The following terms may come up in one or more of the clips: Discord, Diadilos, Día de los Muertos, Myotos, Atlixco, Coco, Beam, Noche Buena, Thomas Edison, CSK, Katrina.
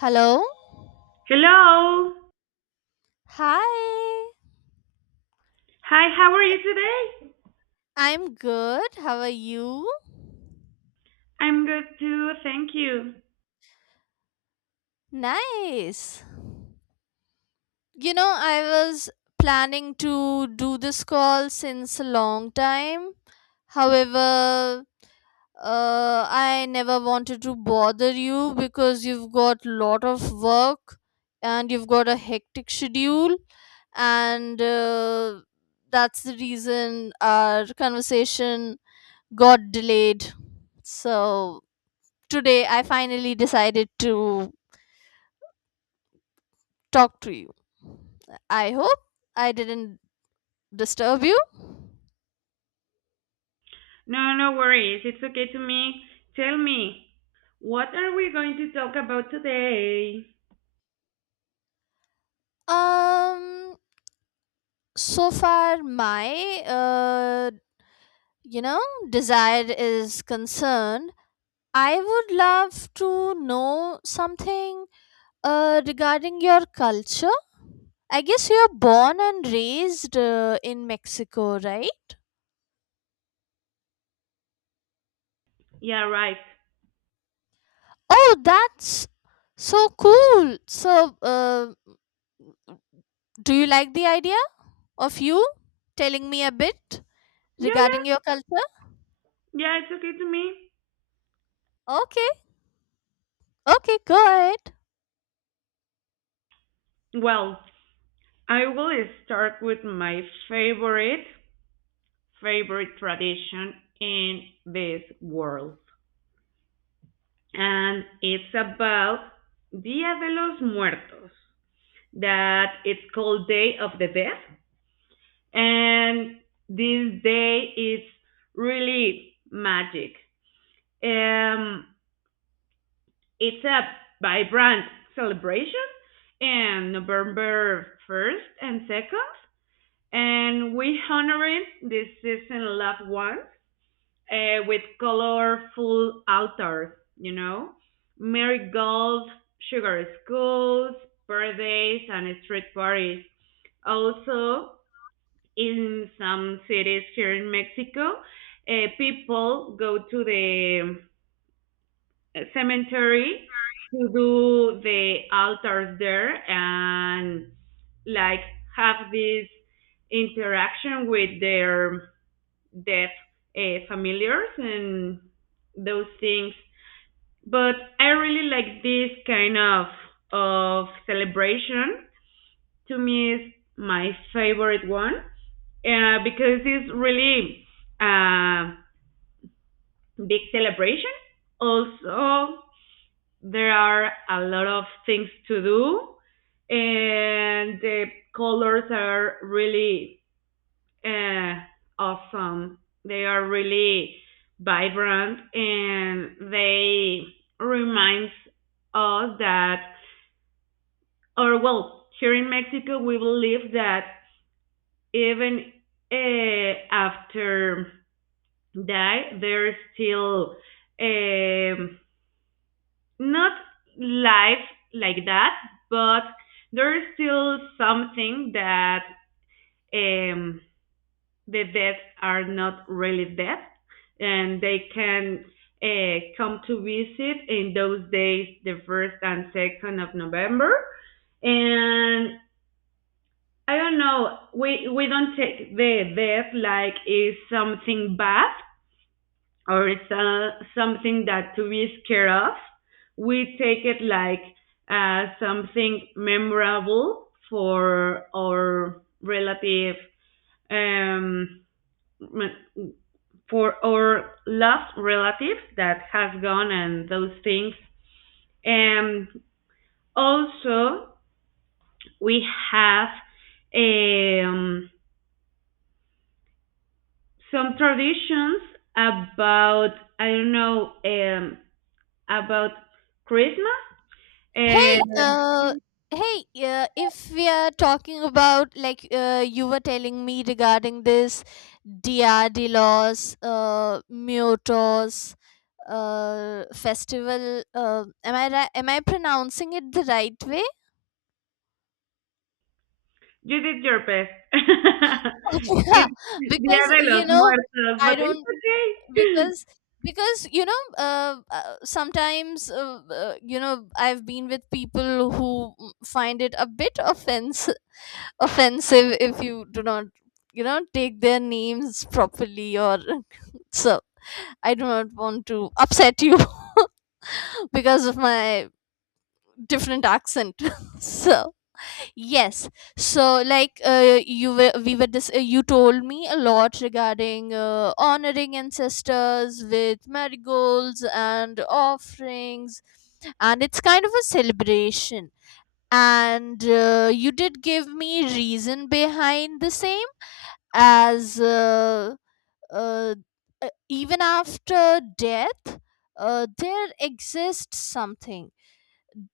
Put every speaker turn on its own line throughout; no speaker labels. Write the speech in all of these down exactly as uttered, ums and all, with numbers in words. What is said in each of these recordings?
Hello?
Hello.
Hi.
Hi, how are you today?
I'm good. How are you?
I'm good too, thank you.
Nice. You know, I was planning to do this call since a long time. However, uh, I never wanted to bother you because you've got lot of work and you've got a hectic schedule and uh, that's the reason our conversation got delayed. So today I finally decided to talk to you. I hope I didn't disturb you.
No, no worries. It's okay to me. Tell me, what are we going to talk about today?
Um so far my uh you know desire is concerned, I would love to know something uh regarding your culture. I guess you're born and raised uh, in Mexico, right?
Yeah, right.
Oh, that's so cool. So, uh, do you like the idea of you telling me a bit
Yeah, yeah.
regarding your culture?
Yeah, it's okay to me.
Okay, okay, go ahead.
Well, I will start with my favorite, favorite tradition in this world. And it's about Dia de los Muertos, that it's called Day of the Dead, and this day is really magic. Um, it's a vibrant celebration and November first and second, and we honoring the season loved ones uh, with colorful altars, you know, marigolds, sugar skulls, birthdays, and street parties. Also, in some cities here in Mexico, uh, people go to the uh, cemetery to do the altars there and like have this interaction with their deaf uh, familiars and those things. But I really like this kind of of celebration. To me, is my favorite one. uh, because it's really a big celebration. Also, there are a lot of things to do, and the colors are really uh, awesome. They are really vibrant, and they remind us that, or well, here in Mexico, we believe that even uh, after die, they're still um, not live like that, but there's still something that, um, the dead are not really dead, and they can uh, come to visit in those days, the first and second of November. And I don't know, we we don't take the death like it's something bad, or it's uh, something that to be scared of. We take it like uh, something memorable for our relative, um, for our loved relative that has gone and those things. And also, we have, um, some traditions about, I don't know, um, about Christmas. Uh,
Uh, Hey, uh, if we are talking about like uh, you were telling me regarding this Diadilos, uh, Myotos, uh, festival. Uh, am I ri- am I pronouncing it the right way?
You did your best.
Yeah,
It's Dia
because
de los
you know
Muertos,
I
but it's
don't
okay.
because because you know uh, uh, sometimes uh, uh, you know I've been with people who mm, find it a bit offense offensive if you do not you know take their names properly or so I do not want to upset you because of my different accent so Yes. So, like uh, you were, we were dis- uh, you told me a lot regarding uh, honoring ancestors with marigolds and offerings, and it's kind of a celebration. And uh, you did give me reason behind the same, as uh, uh, uh, even after death, uh, there exists something,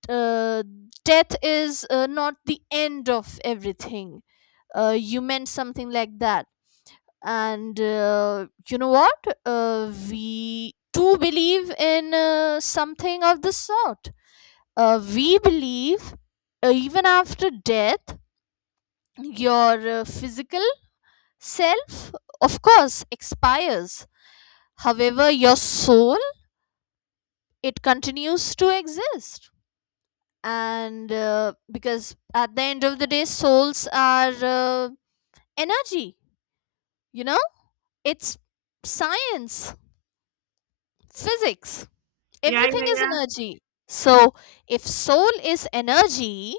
uh, death is uh, not the end of everything. Uh, you meant something like that. And uh, you know what? Uh, we too believe in uh, something of the sort. Uh, we believe uh, even after death, your uh, physical self, of course, expires. However, your soul, it continues to exist. And uh, because at the end of the day souls are uh, energy, you know, it's science, physics,
Yeah,
everything
yeah,
is
yeah.
energy. So if soul is energy,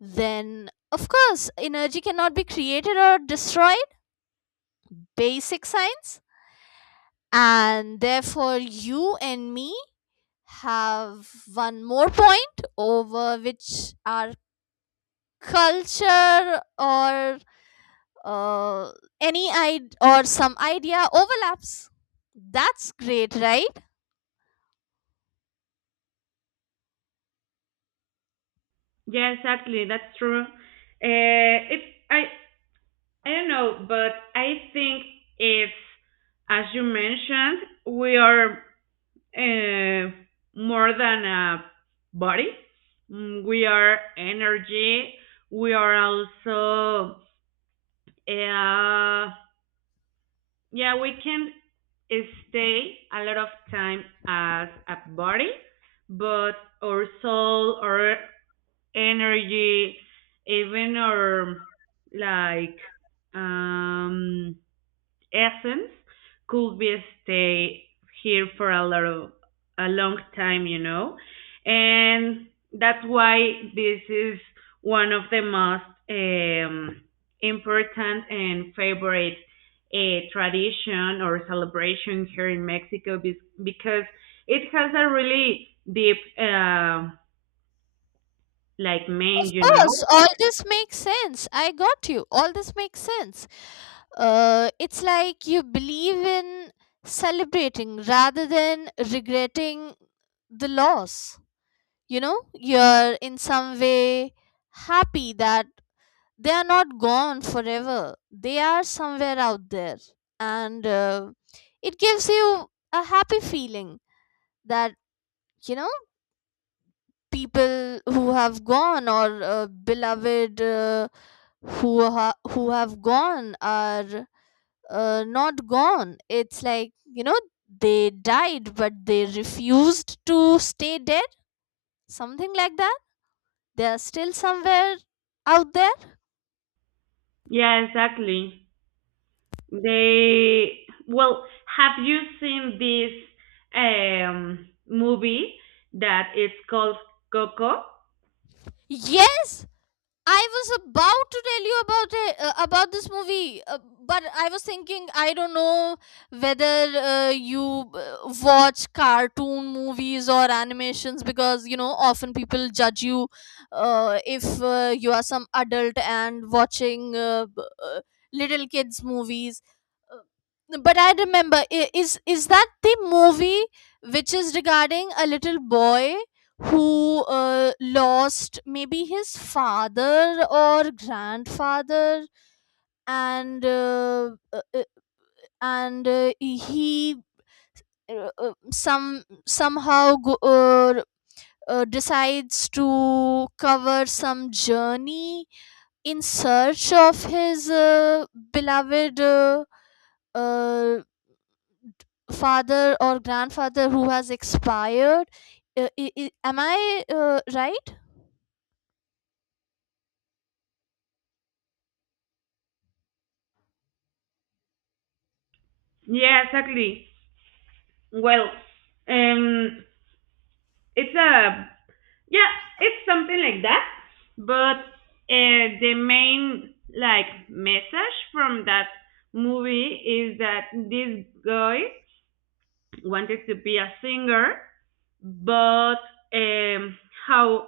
then of course energy cannot be created or destroyed. Basic science. And therefore you and me have one more point over which our culture or uh, any id- or some idea overlaps. That's great, right?
Yeah, exactly. That's true. Uh, it I I don't know, but I think it's as you mentioned, we are uh, more than a body. Mm, We are energy. We are also, uh, yeah, we can stay a lot of time as a body, but our soul, our energy, even our like um essence could be stay here for a lot of a long time, you know, and that's why this is one of the most um, important and favorite uh, tradition or celebration here in Mexico be- because it has a really deep uh, like meaning,
Of
you
course,
know.
all this makes sense. I got you. All this makes sense. Uh, it's like you believe in celebrating rather than regretting the loss. You know, you're in some way happy that they are not gone forever, they are somewhere out there. And uh, it gives you a happy feeling that you know people who have gone or uh, beloved uh, who ha- who have gone are uh, not gone. It's like you know they died but they refused to stay dead, something like that. They are still somewhere out there.
Yeah, exactly. They well, have you seen this um movie that is called Coco?
Yes, I was about to tell you about it, uh, about this movie, uh, but I was thinking I don't know whether uh, you uh, watch cartoon movies or animations, because you know often people judge you uh, if uh, you are some adult and watching uh, b- uh, little kids movies. Uh, but I remember, i- is is that the movie which is regarding a little boy who uh, lost maybe his father or grandfather and uh, uh, uh, and uh, he uh, uh, some somehow go, uh, uh, decides to cover some journey in search of his uh, beloved uh, uh, father or grandfather who has expired. Uh, i- i- am I uh, right?
Yeah, exactly. Well, um, it's a yeah, it's something like that. But uh, the main like message from that movie is that this guy wanted to be a singer, but um, how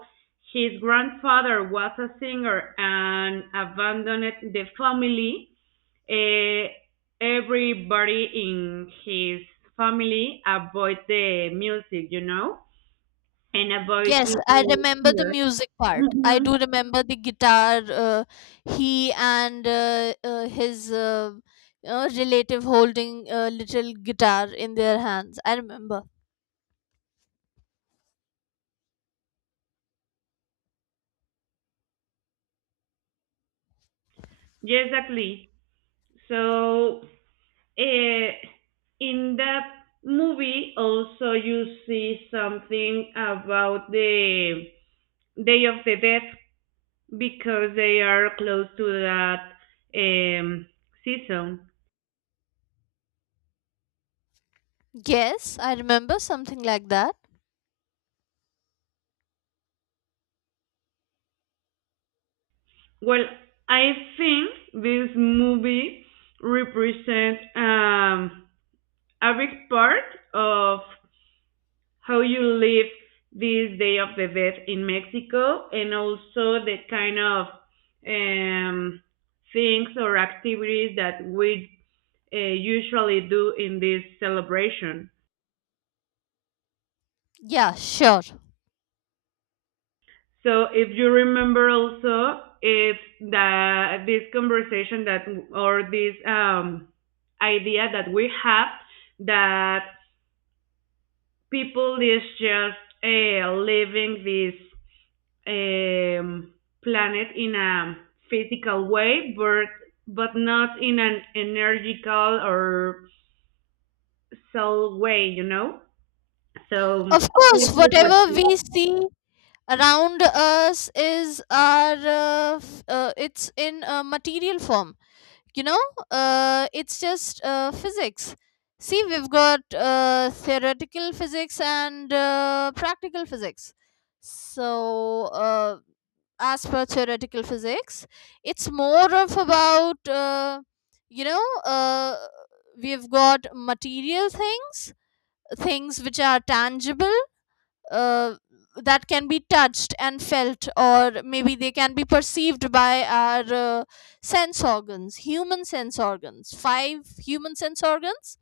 his grandfather was a singer and abandoned the family, uh, everybody in his family avoid the music, you know, and avoid to
Yes, I remember the
singer.
music part. I
Mhm.
do remember the guitar. Uh, he and uh, uh, his uh, uh, relative holding a little guitar in their hands. I remember.
Yeah, exactly. So uh, in that movie, also you see something about the Day of the Dead because they are close to that um, season.
Yes, I remember something like that.
Well, I think this movie represents, um, a big part of how you live this Day of the Dead in Mexico, and also the kind of um, things or activities that we uh, usually do in this celebration.
Yeah, sure.
So if you remember also, it's the this conversation that, or this um, idea that we have, that people is just uh, living this um, planet in a physical way, but but not in an energical or soul way, you know. So
Of course, whatever we see around us is our, uh, f- uh, it's in a material form. You know, uh, it's just uh, physics. See, we've got uh, theoretical physics and uh, practical physics. So uh, as per theoretical physics, it's more of about uh, you know uh, we've got material things, things which are tangible, uh, that can be touched and felt, or maybe they can be perceived by our uh, sense organs, human sense organs, five human sense organs.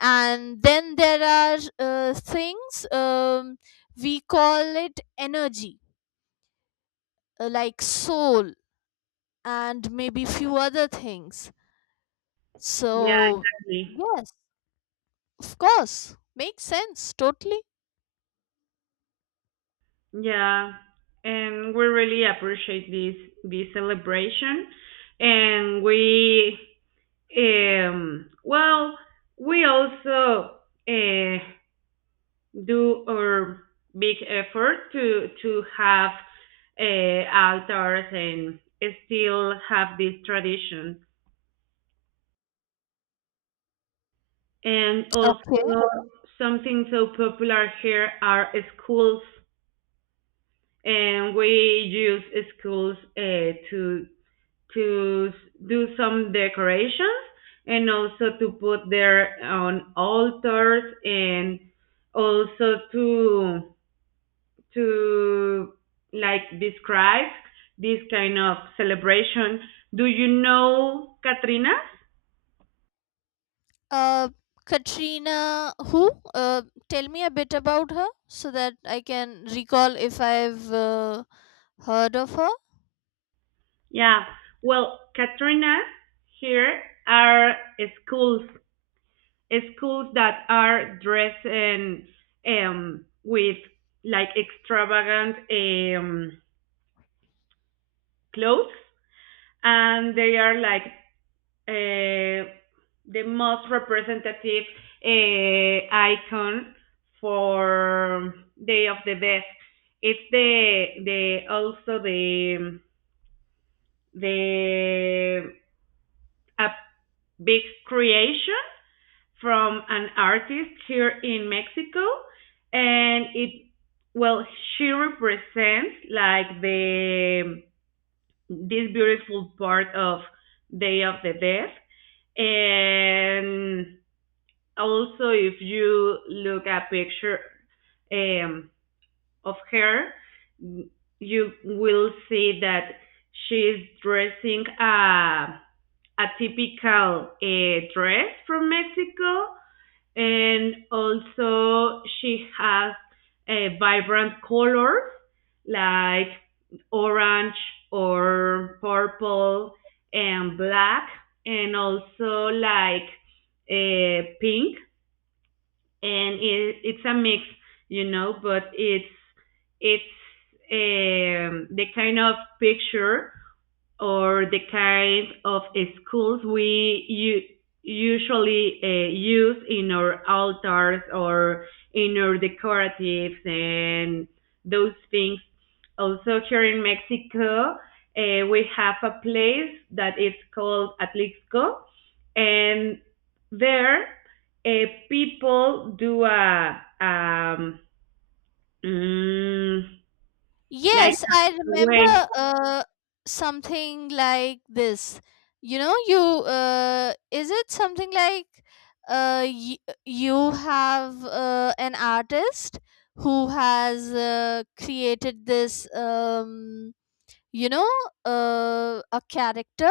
And then there are uh, things, um, we call it energy, uh, like soul, and maybe few other things.
yeah,
So,
exactly.
yes, of course, makes sense totally.
Yeah, and we really appreciate this this celebration, and we um well, we also uh, do our big effort to to have uh, altars and still have this tradition. And also, something so popular here are schools, and we use schools uh, to to s- do some decorations, and also to put there on altars, and also to to like describe this kind of celebration. Do you know Katrina?
Uh, Katrina, who? Uh, tell me a bit about her so that I can recall if I've uh, heard of her.
Yeah. Well, Katrina, here are schools schools that are dressed in, um with like extravagant um clothes, and they are like uh, the most representative uh, icon for Day of the Dead. It's the the also the the a big creation from an artist here in Mexico, and it well she represents like the this beautiful part of Day of the Dead. And also, if you look at picture um, of her, you will see that she's dressing a a typical uh, dress from Mexico, and also she has a vibrant colors like orange or purple and black, and also like uh, pink, and it, it's a mix you know but it's it's um, the kind of picture or the kind of schools we u- usually uh, use in our altars or in our decoratives and those things. Also, here in Mexico, uh, we have a place that is called Atlixco, and there uh, people do a, um, mm, like
Yes, I
a way.
remember uh, something like this. You know, you uh, is it something like uh, y- you have uh, an artist who has uh, created this. Um, you know, uh, a character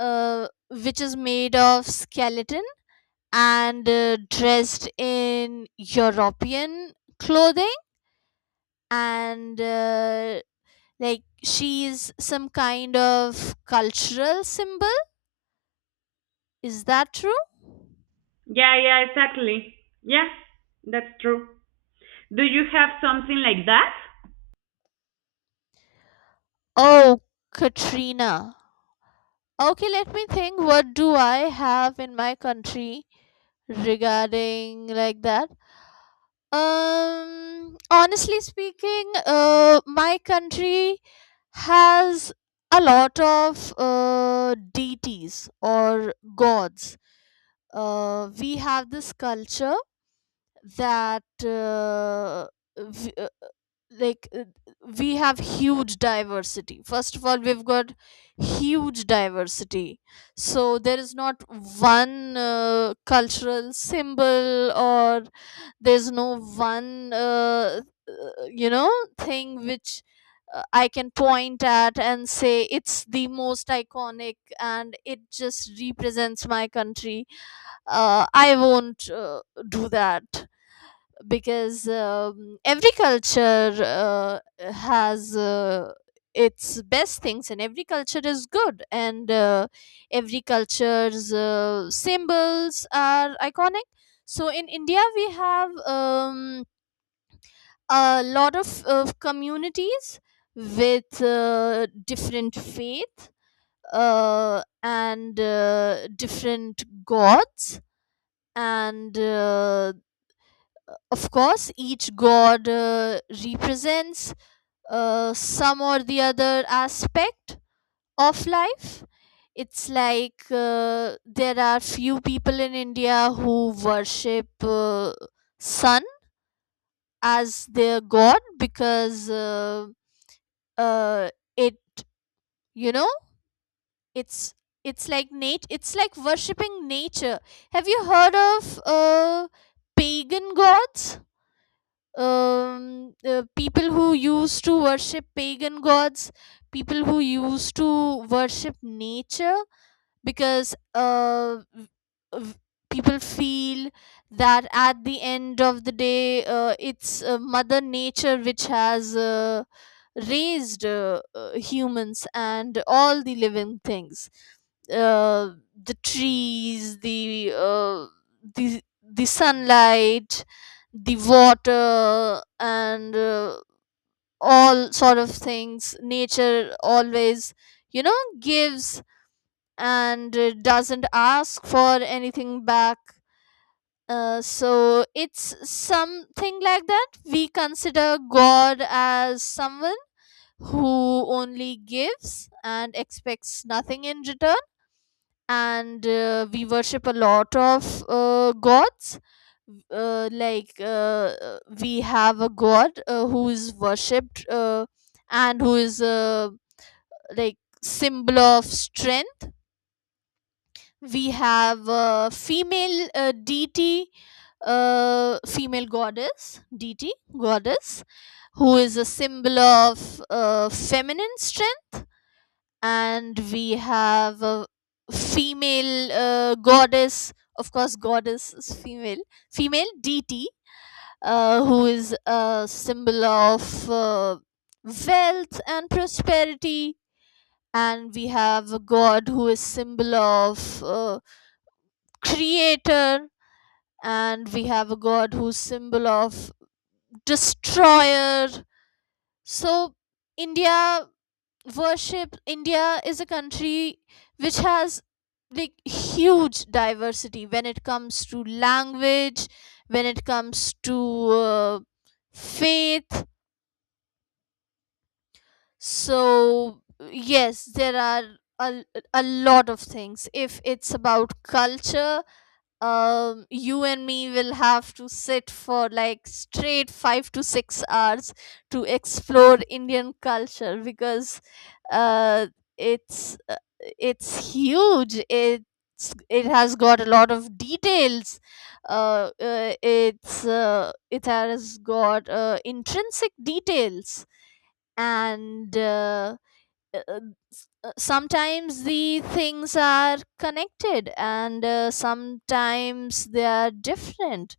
uh, which is made of skeleton and uh, dressed in European clothing and uh, like she is some kind of cultural symbol. Is that true?
Yeah, yeah, exactly. Yeah, that's true. Do you have something like that?
Oh, Katrina. Okay, let me think what do I have in my country regarding like that. Um, honestly speaking, uh, my country has a lot of uh, deities or gods. Uh, we have this culture that uh, v- like uh, we have huge diversity. First of all, we've got huge diversity, so there is not one uh, cultural symbol, or there's no one uh, uh, you know thing which uh, I can point at and say it's the most iconic and it just represents my country. uh, I won't uh, do that because um, every culture uh, has uh, its best things, and every culture is good, and uh, every culture's uh, symbols are iconic. So in India we have um, a lot of uh, communities with uh, different faith, uh, and uh, different gods, and uh, of course, each god uh, represents uh, some or the other aspect of life. It's like uh, there are few people in India who worship uh, sun as their god because uh, uh, it you know it's it's like nat it's like worshiping nature. Have you heard of uh, pagan gods? Um, uh, people who used to worship pagan gods, people who used to worship nature, because uh, v- people feel that at the end of the day uh, it's uh, mother nature which has uh, raised uh, uh, humans and all the living things, uh, the trees, the uh, the the sunlight, the water, and uh, all sort of things. Nature always, you know, gives and uh, doesn't ask for anything back. Uh, so it's something like that. We consider God as someone who only gives and expects nothing in return, and uh, we worship a lot of uh, gods. Uh, like uh, uh, we have a god uh, who is worshipped uh, and who is uh, like symbol of strength. We have uh, female uh, dt uh, female goddess dt goddess who is a symbol of uh, feminine strength, and we have a female uh, goddess, of course goddess is female, female dt uh, who is a symbol of uh, wealth and prosperity, and we have a god who is symbol of uh, creator, and we have a god who's symbol of destroyer. So india worship India is a country which has like huge diversity when it comes to language, when it comes to uh, faith. So, yes, there are a, a lot of things. If it's about culture, um, you and me will have to sit for like straight five to six hours to explore Indian culture because uh, it's uh, it's huge. It's, it has got a lot of details. Uh, uh, it's uh, it has got uh, intrinsic details, and uh, uh, uh, uh, sometimes the things are connected and uh, sometimes they are different,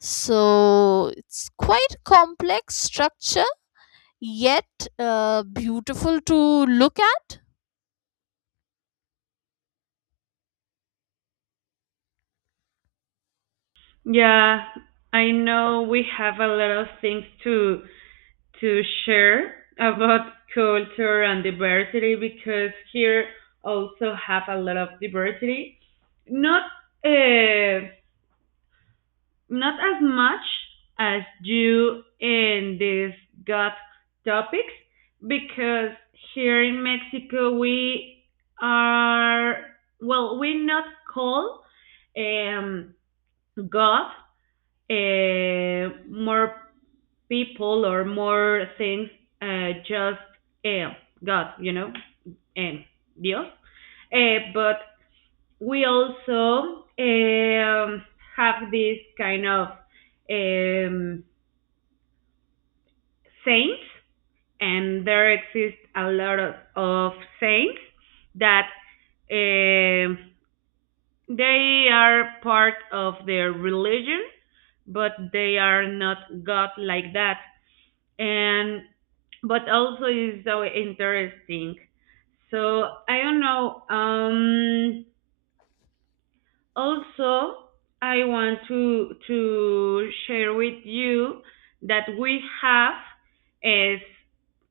so it's quite a complex structure, yet uh, beautiful to look at.
Yeah, I know we have a lot of things to to share about culture and diversity, because here also have a lot of diversity. Not uh, not as much as you in these got topics, because here in Mexico we are, well, we not call um God uh, more people or more things, uh, just uh, God, you know, and Dios. Uh, but we also um, have this kind of um, saints, and there exist a lot of, of saints that um they are part of their religion, but they are not God like that. And but also is so interesting. So I don't know. Um, also, I want to to share with you that we have is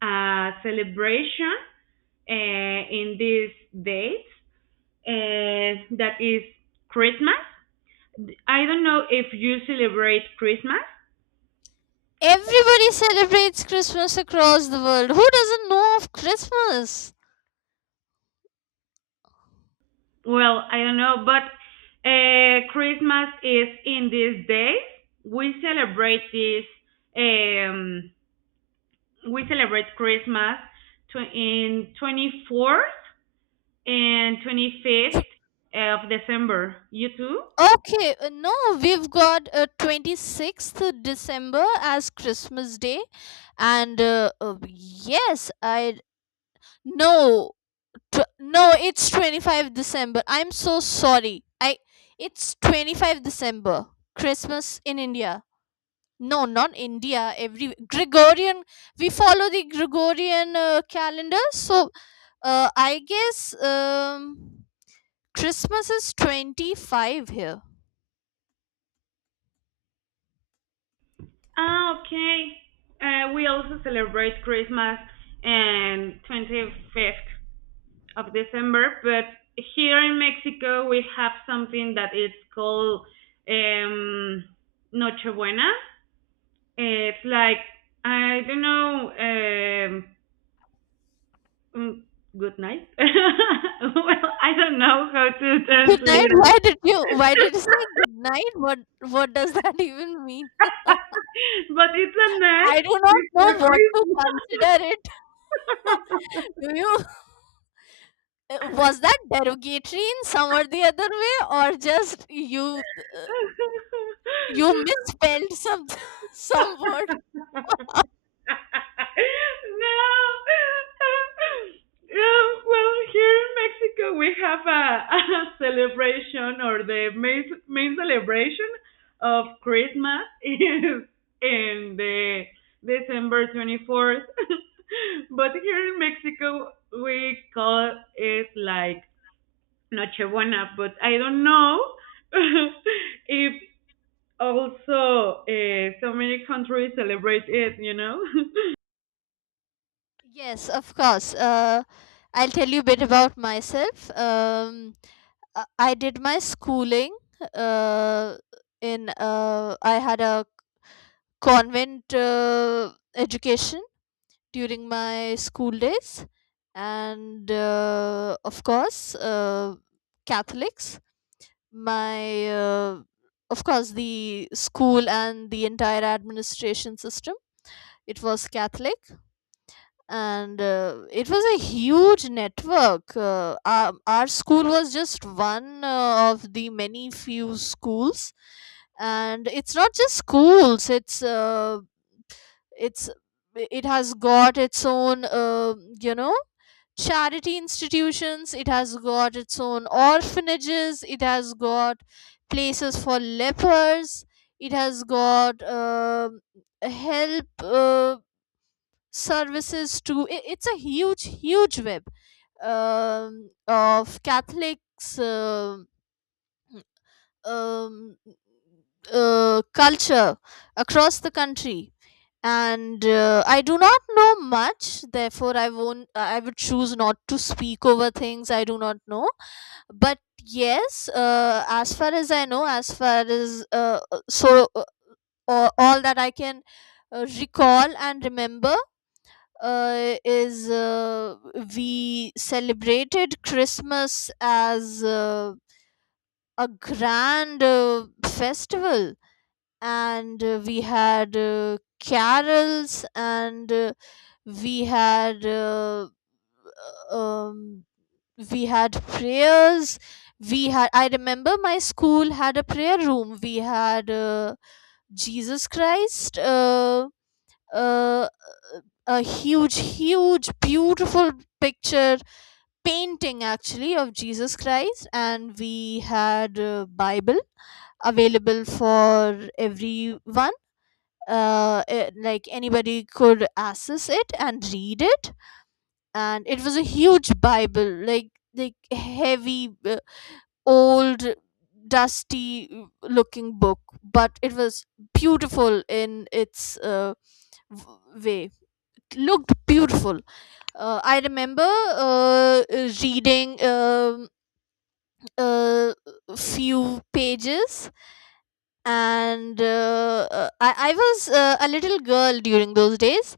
a celebration uh, in these dates uh, that is Christmas. I don't know if you celebrate Christmas.
Everybody celebrates Christmas across the world. Who doesn't know of Christmas?
well, I don't know, but uh, Christmas is in these days. We celebrate this. Um, we celebrate Christmas tw- in twenty-fourth and twenty-fifth of December. You too?
Okay, uh, no, we've got uh, twenty-sixth December as Christmas Day and uh, uh, yes, I no, tw- no, it's twenty-fifth of December. I'm so sorry. I It's twenty-fifth of December. Christmas in India. No, not India. Every Gregorian, we follow the Gregorian uh, calendar. So, uh, I guess um Christmas is twenty-five here.
Ah, okay. Uh, we also celebrate Christmas and twenty-fifth of December. But here in Mexico, we have something that is called um, Noche Buena. It's like I don't know. Um, mm, good night. well, I don't know how to
Good
translate
night.
it,
Why did you why did you say good night? What what does that even mean?
but it's a night
I do not
before
know what to consider it. Do you Uh, was that derogatory in some or the other way, or just you uh, you misspelled some some word?
Christmas. No. Um, well, here in Mexico, we have a, a celebration, or the main, main celebration of Christmas, is in the December twenty-fourth. But here in Mexico, we call it like Nochebuena, but I don't know if also uh, so many countries celebrate it, you know?
Yes, of course. Uh, I'll tell you a bit about myself. Um, uh, I did my schooling uh, in, uh, I had a convent uh, education during my school days, and uh, of course, uh, Catholics. My, uh, of course, the school and the entire administration system, it was catholic. And uh, it was a huge network. Uh, our, our school was just one uh, of the many few schools. And it's not just schools, it's uh, it's it has got its own uh, you know charity institutions, it has got its own orphanages, it has got places for lepers, it has got um help, uh, services to I it's a huge, huge web um, of catholics, um um, uh, culture across the country. And uh, I do not know much, therefore I won't, uh, I would choose not to speak over things I do not know. But yes, uh, as far as I know, as far as uh, uh, so uh, all, all that I can uh, recall and remember uh, is, uh, we celebrated christmas as uh, a grand uh, festival. And uh, we had uh, carols, and uh, we had uh, uh, um, we had prayers. We had, I remember my school had a prayer room. We had uh, jesus christ, uh, uh, a huge, huge, beautiful picture, painting actually, of jesus christ, and we had a bible available for everyone. Uh, eh, like, anybody could access it and read it. And it was a huge bible, like, like heavy, uh, old, dusty, uh, looking book. But it was beautiful in its uh, w- way, it looked beautiful. uh, I remember uh, uh, reading um uh, few pages. And uh, uh, I, I was uh, a little girl during those days,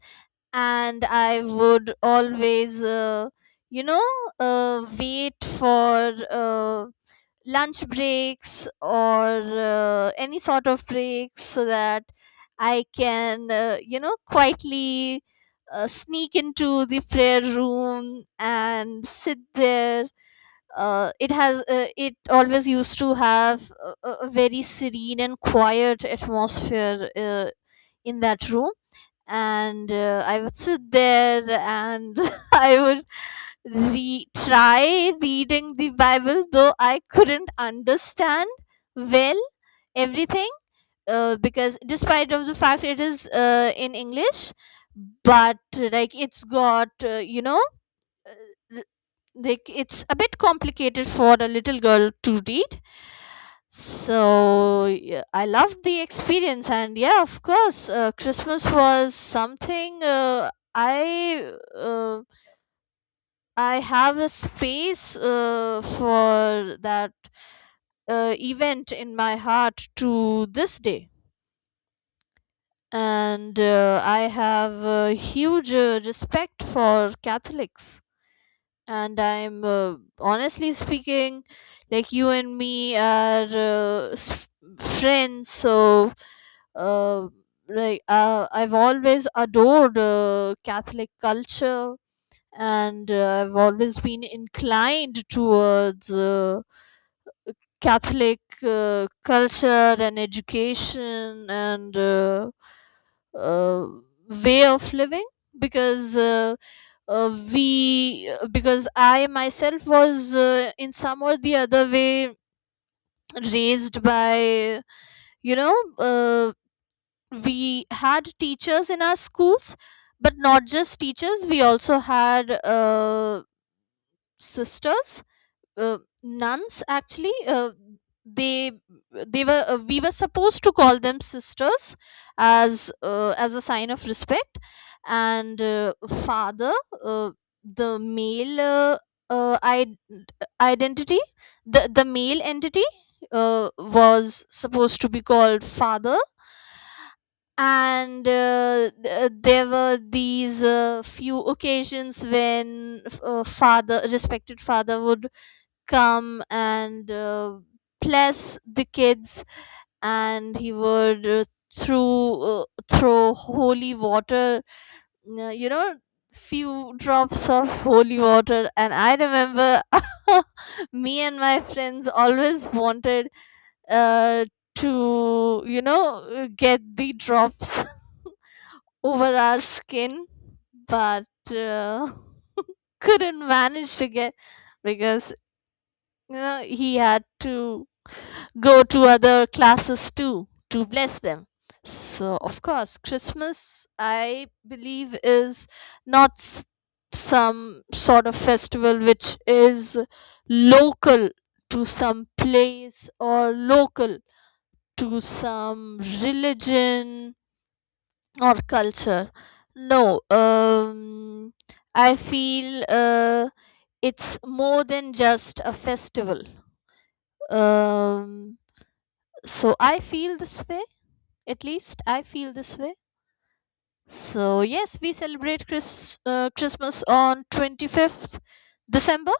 and I would always, uh, you know, uh, wait for uh, lunch breaks, or uh, any sort of breaks, so that I can, uh, you know, quietly uh, sneak into the prayer room and sit there. Uh, it has uh, it always used to have a, a a very serene and quiet atmosphere uh, in that room. And uh, I would sit there, and I would re- try reading the Bible, though I couldn't understand well everything, uh, because, despite of the fact it is uh, in English, but, like, it's got uh, you know uh, like it's a bit complicated for a little girl to read. So yeah, I loved the experience. And yeah, of course, uh, Christmas was something, uh, I uh, I have a space uh, for that uh, event in my heart to this day. And uh, I have a huge uh, respect for Catholics. And I'm, uh, honestly speaking, like, you and me are uh, s- friends, so, uh, like, uh, I've always adored uh, catholic culture, and uh, I've always been inclined towards uh, Catholic uh, culture and education, and uh, uh, way of living. Because uh, uh, we because I myself was, uh, in some or the other way, raised by, you know uh, we had teachers in our schools, but not just teachers, we also had uh, sisters, uh, nuns actually. uh, they they were, uh, we were supposed to call them sisters as, uh, as a sign of respect. And uh, father, uh, the male, uh, uh, I- identity, the the male entity, uh, was supposed to be called father. And uh, th- there were these uh, few occasions when f- uh, father, respected father, would come and uh, bless the kids. And he would, uh, through uh, throw holy water, uh, you know few drops of holy water. And I remember, me and my friends always wanted uh, to you know uh, get the drops over our skin, but uh, couldn't manage to get, because you he had to go to other classes too to bless them. So, of course, Christmas, I believe, is not s- some sort of festival which is local to some place, or local to some religion or culture. No, um, I feel uh, it's more than just a festival. Um, So I feel this way. At least I feel this way. So yes, we celebrate Chris, uh, Christmas on twenty-fifth December.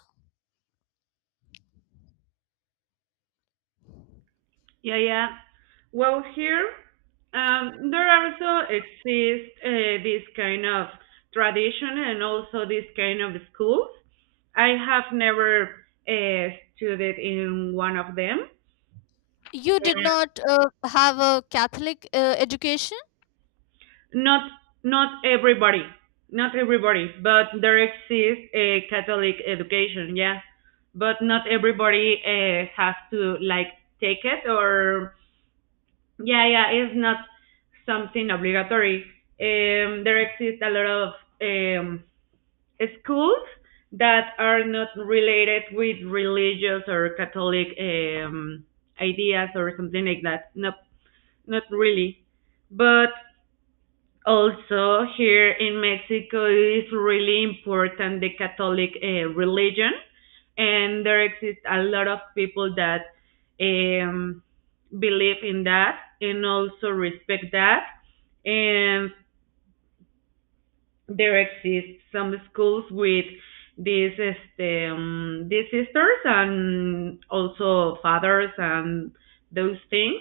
Yeah, yeah. Well, here um, there also exist uh, this kind of tradition, and also this kind of schools. I have never uh, studied in one of them.
You did not uh, have a Catholic uh, education.
Not not everybody, not everybody, but there exists a Catholic education, yeah. But not everybody uh, has to like take it, or yeah, yeah, it's not something obligatory. Um, there exist a lot of um, schools that are not related with religious or Catholic um, ideas or something like that. No, not really. But also, here in Mexico is really important the Catholic uh, religion, and there exist a lot of people that um, believe in that and also respect that. And there exist some schools with these este, um, these sisters and also fathers and those things,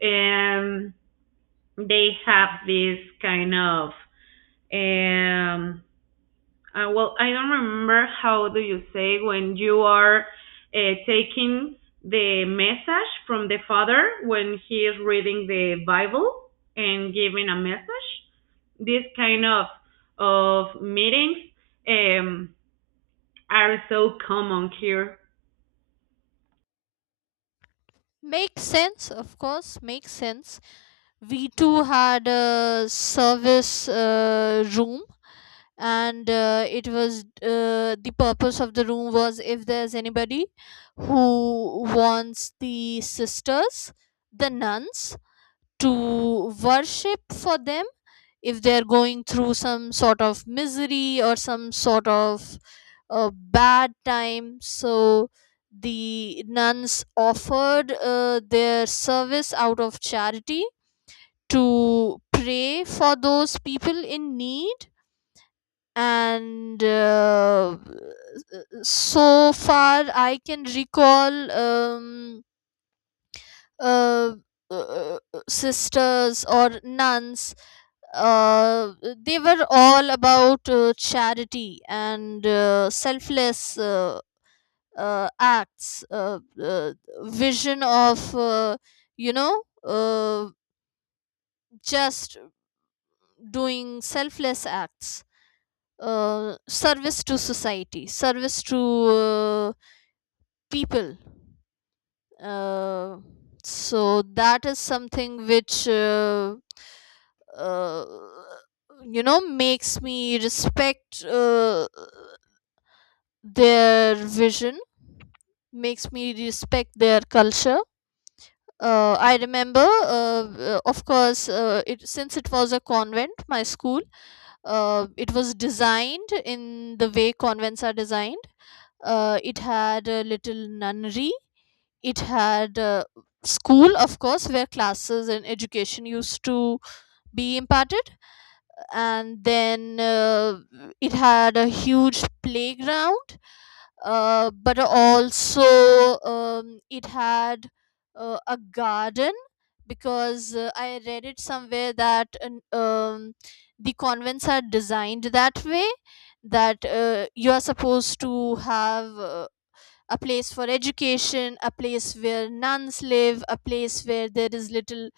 and they have this kind of, um, Uh, well, I don't remember how do you say when you are uh, taking the message from the father when he is reading the Bible and giving a message. These kind of of meetings um, are so common here.
Makes sense, of course, makes sense. We too had a service uh, room, and uh, it was uh, the purpose of the room was, if there's anybody who wants the sisters, the nuns, to worship for them, if they're going through some sort of misery or some sort of uh, bad time. So the nuns offered uh, their service out of charity, to pray for those people in need. And uh, So far I can recall. Um, uh, uh, uh, Sisters or nuns, uh, they were all about uh, charity, and uh, selfless uh, uh, acts, uh, uh, vision of, uh, you know uh, just doing selfless acts, uh, service to society, service to uh, people. Uh, so that is something which, uh, uh, you know makes me respect uh, their vision, makes me respect their culture. uh, I remember, uh, uh, of course, uh, it, since it was a convent, my school, uh, it was designed in the way convents are designed. Uh, it had a little nunnery, it had uh, school, of course, where classes and education used to be imparted. And then uh, it had a huge playground, uh, but also, um, it had uh, a garden. Because uh, I read it somewhere that, an- um, the convents are designed that way, that uh, you are supposed to have uh, a place for education, a place where nuns live, a place where there is little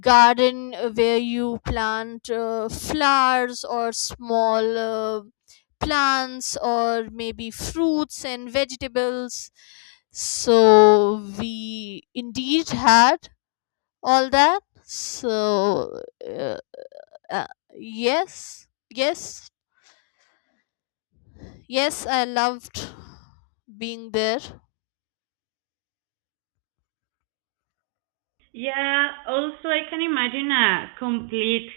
garden uh, where you plant uh, flowers, or small uh, plants, or maybe fruits and vegetables. So we indeed had all that. So, uh, uh, yes, yes, yes, I loved being there.
Yeah, also I can imagine a complete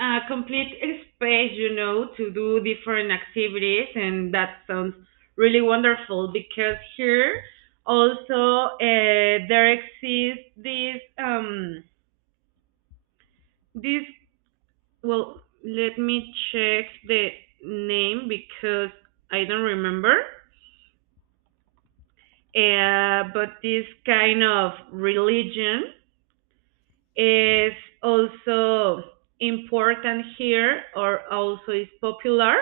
a complete space, you know, to do different activities, and that sounds really wonderful, because here also uh, there exists this um this well, let me check the name because I don't remember, uh, but this kind of religion is also important here, or also is popular,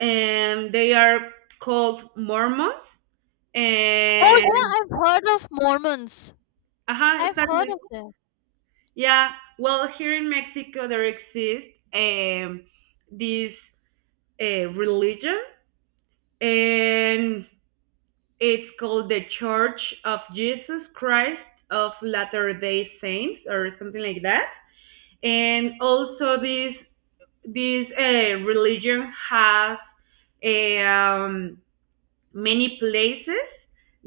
and they are called Mormons.
Oh
And
yeah, I've heard of Mormons.
uh-huh,
I've heard
exactly,
of them.
yeah. Well, here in Mexico there exists um this uh, religion, and it's called the Church of Jesus Christ of latter day saints or something like that. And also, this this uh, religion has um, many places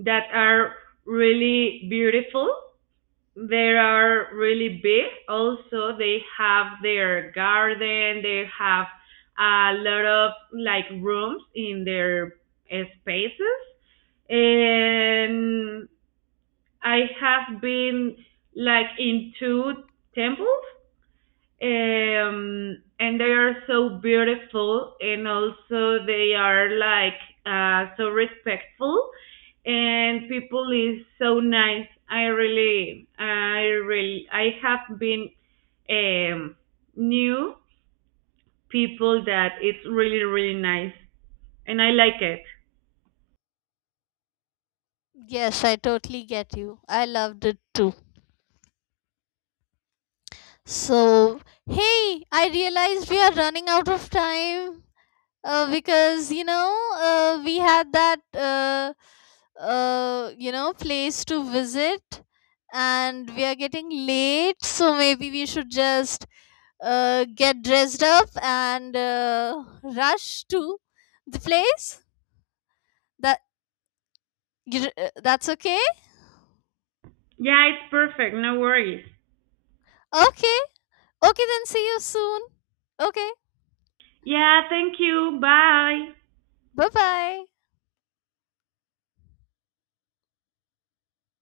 that are really beautiful. They are really big. Also, they have their garden. They have a lot of like rooms in their uh, spaces. And I have been like in two temples, um, and they are so beautiful, and also they are like uh, so respectful, and people is so nice. I really i really I have been um, new people, that it's really really nice and I like it.
Yes, I totally get you. I loved it too. So, hey, I realized we are running out of time, uh, because, you know, uh, we had that, uh, uh, you know, place to visit, and we are getting late. So maybe we should just uh, get dressed up and uh, rush to the place. That you, uh, That's okay?
Yeah, it's perfect, no worries.
Okay. Okay, then see you soon. Okay,
Yeah, thank you. Bye.
bye bye.